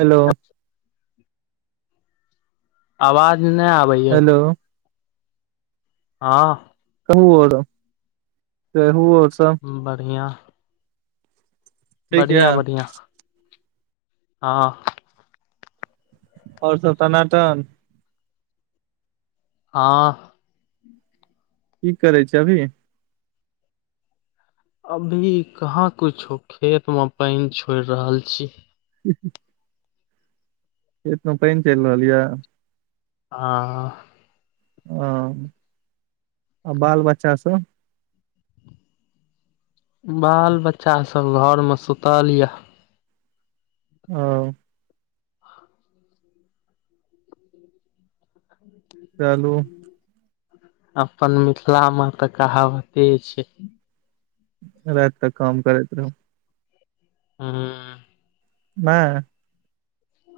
Hello. अवाज नै आव हेलो। हां। कहु आरो कहु और सब बढ़िया। ठीक य बढ़िया-बढ़िया हां। और सब टनाटन हां। की करै छीयै अभी? अभी कहाँ कुछो खेत मे पैन छोड़ रहल छीयै। हूूँ खेतमे पैन चैल रहल यै? हां। औ आ बाल-बच्चा सब? बाल-बच्चा सब घर मे सुतल यै। औ। ह [unintelligible] ह [inaudible] चलू अप्पन मिथिला मे तऽ कहावते छै। राइत तक काम करैत रहू। हम्म नैय।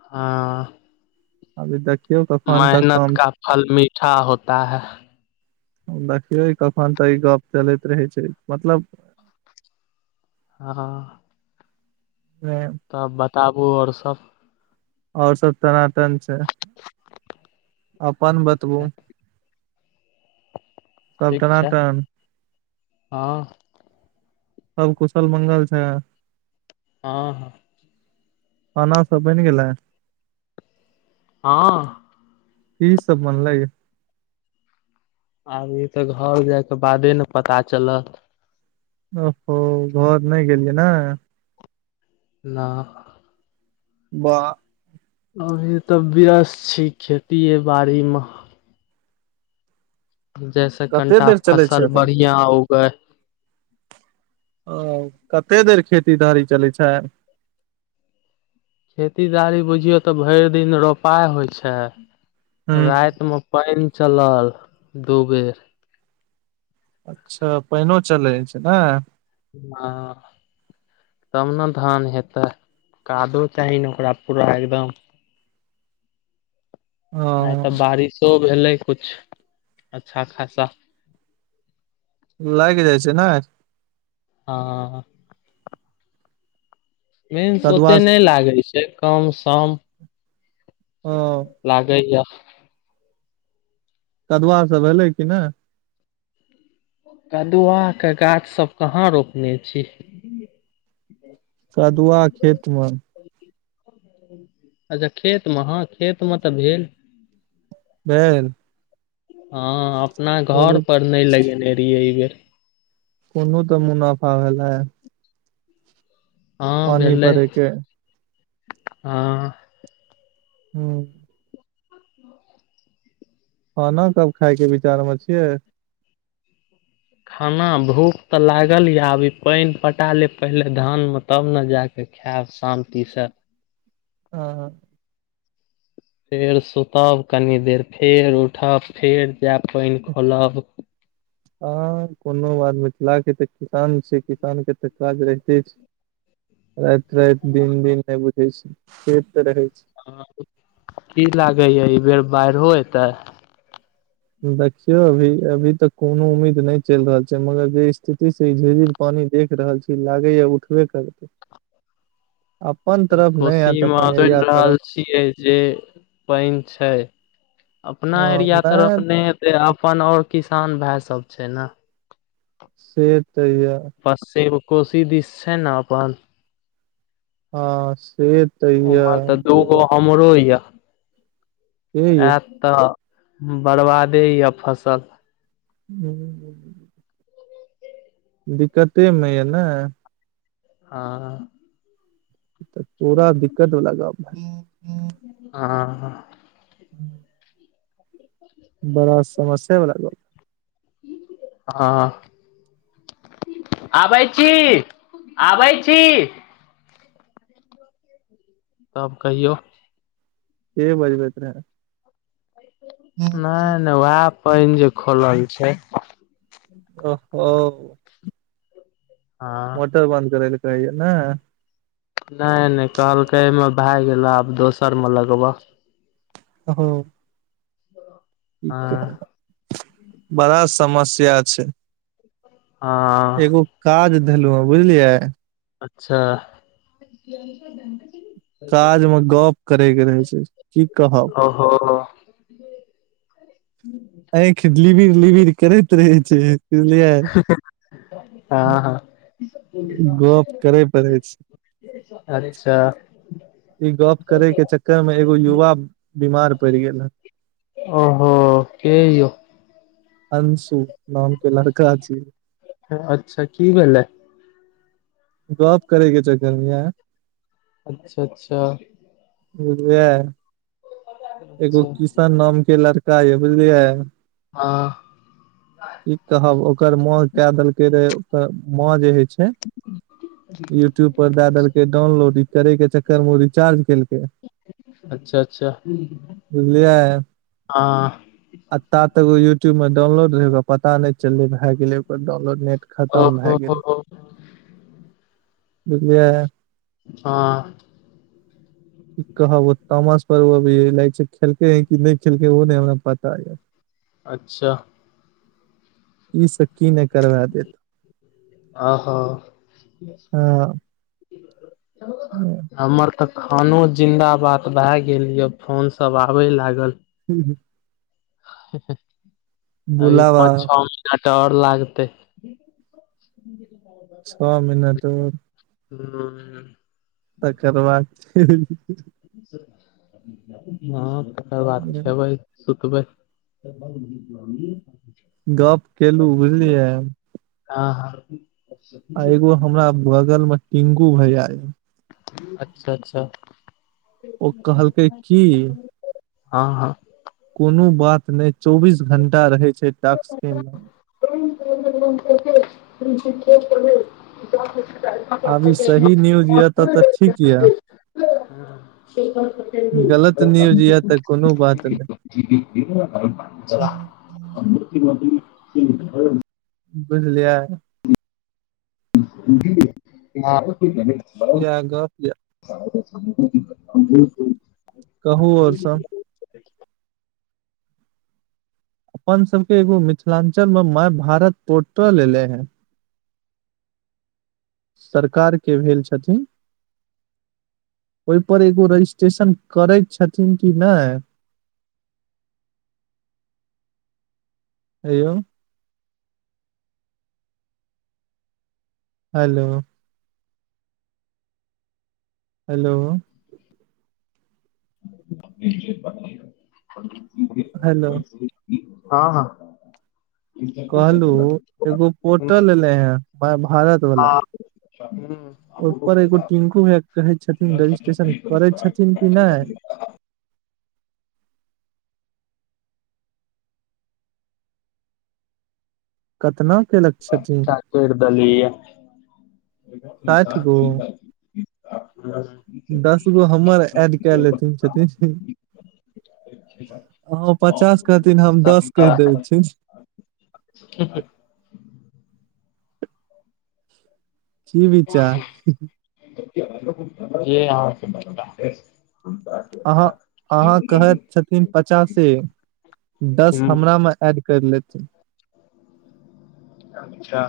हा अभि देखियो त। मेहनत का फल मीठा होता है। देखियौ कखन तऽ ई गप चलैत रहै छै, मतलब। हा ह तब बताबू आ और सब। और सब टनाटन छै, अपन ठीक बतबू छै सब ठीक छै टनाटन हँ। सब कुशल मंगल छै। हँ -हँ खाना सब बईन गेलै, हँ कि सब बनलेइ। आ इ त घर जायके बादे ने पता चलत। ओ हो घर नै गेलियै ने। ना वाह अभी तऽ व्यस्त छी, खेतीे बाड़ी मे। जैसे कते कनिटा देर चलै छै फसल अपन बढ़िया उगे। आ कते देर खेती धड़ी चलैत छै। खेती दारी बुझियौ तऽ भरि दिन रोपाइ होइ छै, हूँ राईत मऽ। पाईन चलल दू बेर। अच्छा पाईनओ चले छै ने। हँ तब ने धान हेतै कादो चाही ने, ओकरा पूरा एकदम आइ ओ त बारिशो भेलै कुछ अच्छा खासा लाईग जाइ छै ने। हा मिन्स कदुआ ओते नहि लागै छै, कम सम [unintelligible] हँ लागैया। कदवा सब भेलै कि नै। कदुआ के गाछ सब कहाँ रोपने छी। कदुआ खेत मे। अच्छा खेत मे हँ खेत मे तऽ भेल। भेल हँ अपना घर चलू पर नई लगेने रहियै ई बेर। कुनू तऽ मुनाफा भेलै। हँ पानी भैलेइ पड़े के हँ हम्म खाना कब खाय के विचार में छियै। खाना भूख तऽ लागल या अभी पानि पटा ले पहिले धान में तब ने जा के खायब शान्तिसँ। हँ। फेर सुतब कनि देर फेर उठब फेर जायब पैन खोलब। हाँ कोनो बात मिथिला के तऽ किसान छैय किसान के तऽ काज रहिते छैय। राति राति दिन दिन नहि बुझै छैय खेत तऽ रहै छैय। की लागे य ई बेर बाढ़ि एतै। देखियौ अभी अभी तऽ कोनो उम्मीद नहि चैल रहल छैय मगर जे स्थिति से पानि देख रहल छी लागैए उठबे करतै। अपन तरफ नहि ऐत अपन एरिया तरफ। ई यै जे पैन छैय अपना हँ एरिया तरफ नहि ने से अपन और किसान भाय सब छैय ने। से तै ये। पश्चिम कोशी दिस छैय नै अपन। हाँ से तऽ यै जे उम्हरो यै से ये एत तऽ बरबादे ये फसल। [unintelligible] दिक्कतेमे यऽ ने। हाँ। तऽ पुरा दिक्कत वाला गप्प भेल। हाँ। हूँ [inaudible] बड़ा समस्या बला गप्प। हाँ। आबै छी आबै छी। तब कहियौ। केँ बजबैत रहै। नहि नहि उएह पैन जे खोलल छैय। ओहो। हँ मोटर बन्द करैले कहैयै नै नहि नहि कहलकै ए मे भए गेलऽ आब दोसरमे लगबऽ। अ ह। ठीक हँ छैय बड़ा समस्या छैय। हँ एगो काज धलहुँ हेँ बुझलियै। अच्छा। काज मे गप्प करे के रहै छैय की कहब हँ। [unintelligible] आँखि लिबिर लिबिर करैत रहे छैय बुझलियै। हाँ हाँ। गप करे पड़े छै अच्छा। ई गप्प करे के चक्कर में एगो युवा बीमार पड़ गेल हेँ। हो, केँ यौ। अंशु, नामके लड़का छै। अच्छा, की भेला। गप्प करैके चक्करमे या, अच्छा -अच्छा, [unintelligible] एगो अच्छा किशन नाम के लड़का यै, बुझलियै, हां, की कहब, ओकर माँ क देलकै रे, ओकर मौज हे। छै, यूट्यूब पर दए देलके, डाउनलोड करे के चक्कर मे, ओ रिचार्ज केलकै, अच्छा- अच्छा, हँ, बुझलिये। आ ता तक, ओ यूट्यूब मे डाउनलोड रहै, ओकरा पता नहि चले, भए गेल ओकर डानलोड नेट खतम ओहो भैए गेल, हो बुझयै, हँ, कह वो, तामश पर ओ अभी, लागै छै खेलकै, कि नहि खेलकेै, ओहो न हमरा पता या। अच्छा, कि सब की नहि करबा देत, ओहो हँ, हमर तक खानो जिंदाबाद भए गेल ये, फोन सब आबे लागल, हूं -हूं, अभी बुलावा पाँच छ मिहिना त ओर लागतै। छः मिनट रूक, हूं, तकर बाद फेर हँ, तकर बाद खेबै, सुतबै, गप केलू, बुझलियै, हां- हां, आ एगो हमरा बगल में, टिंकू भैया अय, अच्छा -अच्छा, ओ कहलकै की, हँ, हँ, कोनो बात नहि, चौबीस घंटा रहै छै, टक्सय में, [unintelligible] न्युज तब तऽ, ठीक या, से कह [unintelligible] गलत न्यूज या, तऽ कोनो बात नहि [unintelligible] [inaudible] ई ह [unintelligible] [inaudible] बुझलियै, [unintelligible] [inaudible] या गप य कहू ओर सब। अपन सबके एगो मिथिलांचल मे माय भारत पोर्टल एले हे। सरकार के भेल छथिन। ओहि पर एगो रजिस्ट्रेशन करै छथिन कि नहि। हे यो। हेलो। हेलो। हेलो हँ हँ। कहलहु एगो पोर्टल एले हे मय भारत हँ। ओहिपर एगो टिंकू भैया कहै छथिन रजिस्ट्रेशन करै छथिन कि नहि। [inaudible] कतना केलक छथिन टा कोरि देलिय। साठि गो [unintelligible] दस गो हमर एऐड केल हेतै जतै छियै ह पचास कहथिन हम दस कहि देबै टीक छै ह [unintelligible] की विचार। जे अहाँ के विचार अछि। अहाँ अहाँ कहैथ छथिन पचासे दस हमरा मे एड करि लेथिन। अच्छा।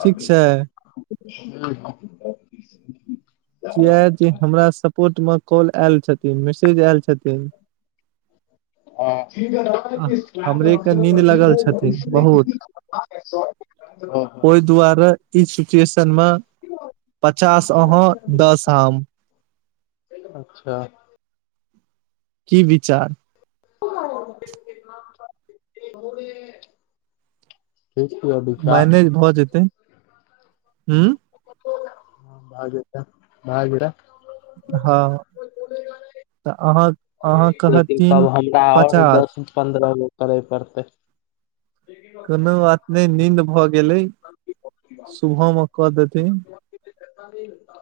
ठीक छै किया जे हमरा सपोर्टमे कॉल ऐल छथिन मैसेज ऐल छथिन। हमरे के नींद लगल [inaudible] छथिन बहुत [unintelligible] ओहि दुआरे ई सिचुएशन मे पचास अहाँ दस हम। अच्छा। की विचार। [unintelligible] मैनेज भऽ जेतै हूं। भऽ जेतय भ जेते हँ तऽ अहाँ अहाँ लेकिन तब कहथिन हमरा और पचास दस पन्द्रह गो करे पड़तै। कोनो बात नहि नींद भ गेलै। सुबहमे क देथिन।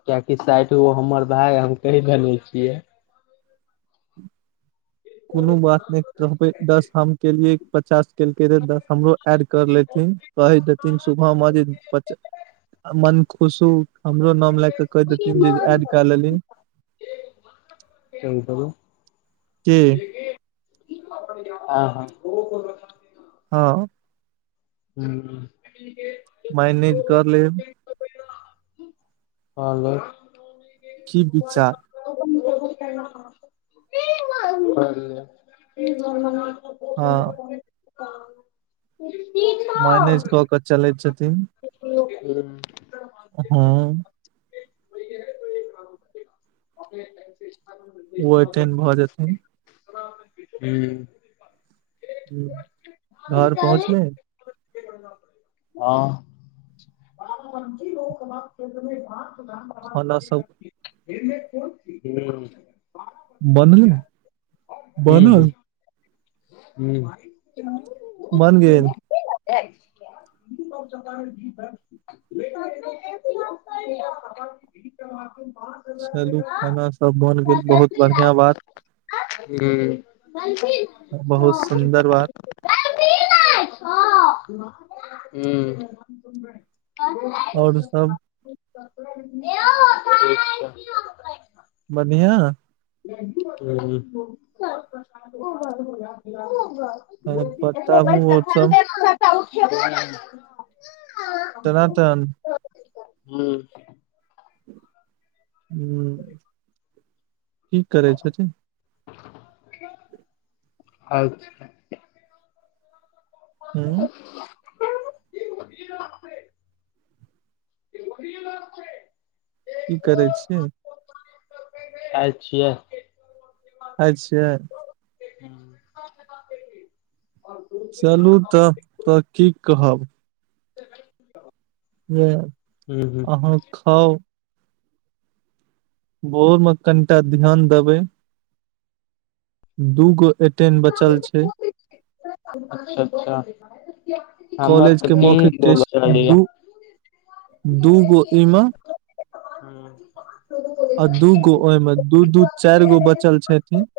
कियकि साइठ गो हमर भाग हम कहि देने छियै। कोनो बात नहि कहबै दस हम के लिए पचास केलकै रहे दस हमरो एड कर लेथिन कहि देथिन सुबह में जे पचा मन खुश हु हमरो नाम लए क कहि देथिन जे ऐड क लेली। कहु के हं हं। हँ। [unintelligible] माइनेज कऽ लेब। हालो। की विचार? [unintelligible] [inaudible] [unintelligible] [unintelligible] हँ। माइनेज क क चलैय छथिन। [inaudible] हुम्मऽ। हँ। [inaudible] ओ ऐतैन भ जेथिन। हूं। हं, घर पहुँचले? आंह। [inaudible] [inaudible] खाना सब बनऽलय ने? बऽनल? कि? [inaudible] बान गेल? [unintelligible] [unintelligible] [unintelligible] मम्मी एकटा [unintelligible] कहियौ? [unintelligible] बाद चलू खाना सब बन गेल बहुत बढ़िया बात। [unintelligible] ह्म्म। बन्धी बहुत सुन्दर बात। [inaudible] हूं। और सब? [unintelligible] [unintelligible] बधियां? [unintelligible] ऊंह [inaudible] [unintelligible] [unintelligible] हं बताबू आउर सब? [unintelligible] उठेबो [unintelligible] टनाटन। हूं। हम्म, की करै छथिन? अछ हूँ? बाह [unintelligible] की करै छियै? आई छीया। खाई छियै? हूं। चलू तऽ तऽ की कहब। जे हूँ अहाँ खाउ भोर मे कनिटा ध्यान देबै। दू गो एटेन बचल छै। अच्छा अच्छा हमर कॉलेज त के तीन मौखिक गो बचाल या। दूगो ईमे हूं। आ दूगो ओहिमे दू दू चारि गो बचल छेथिन।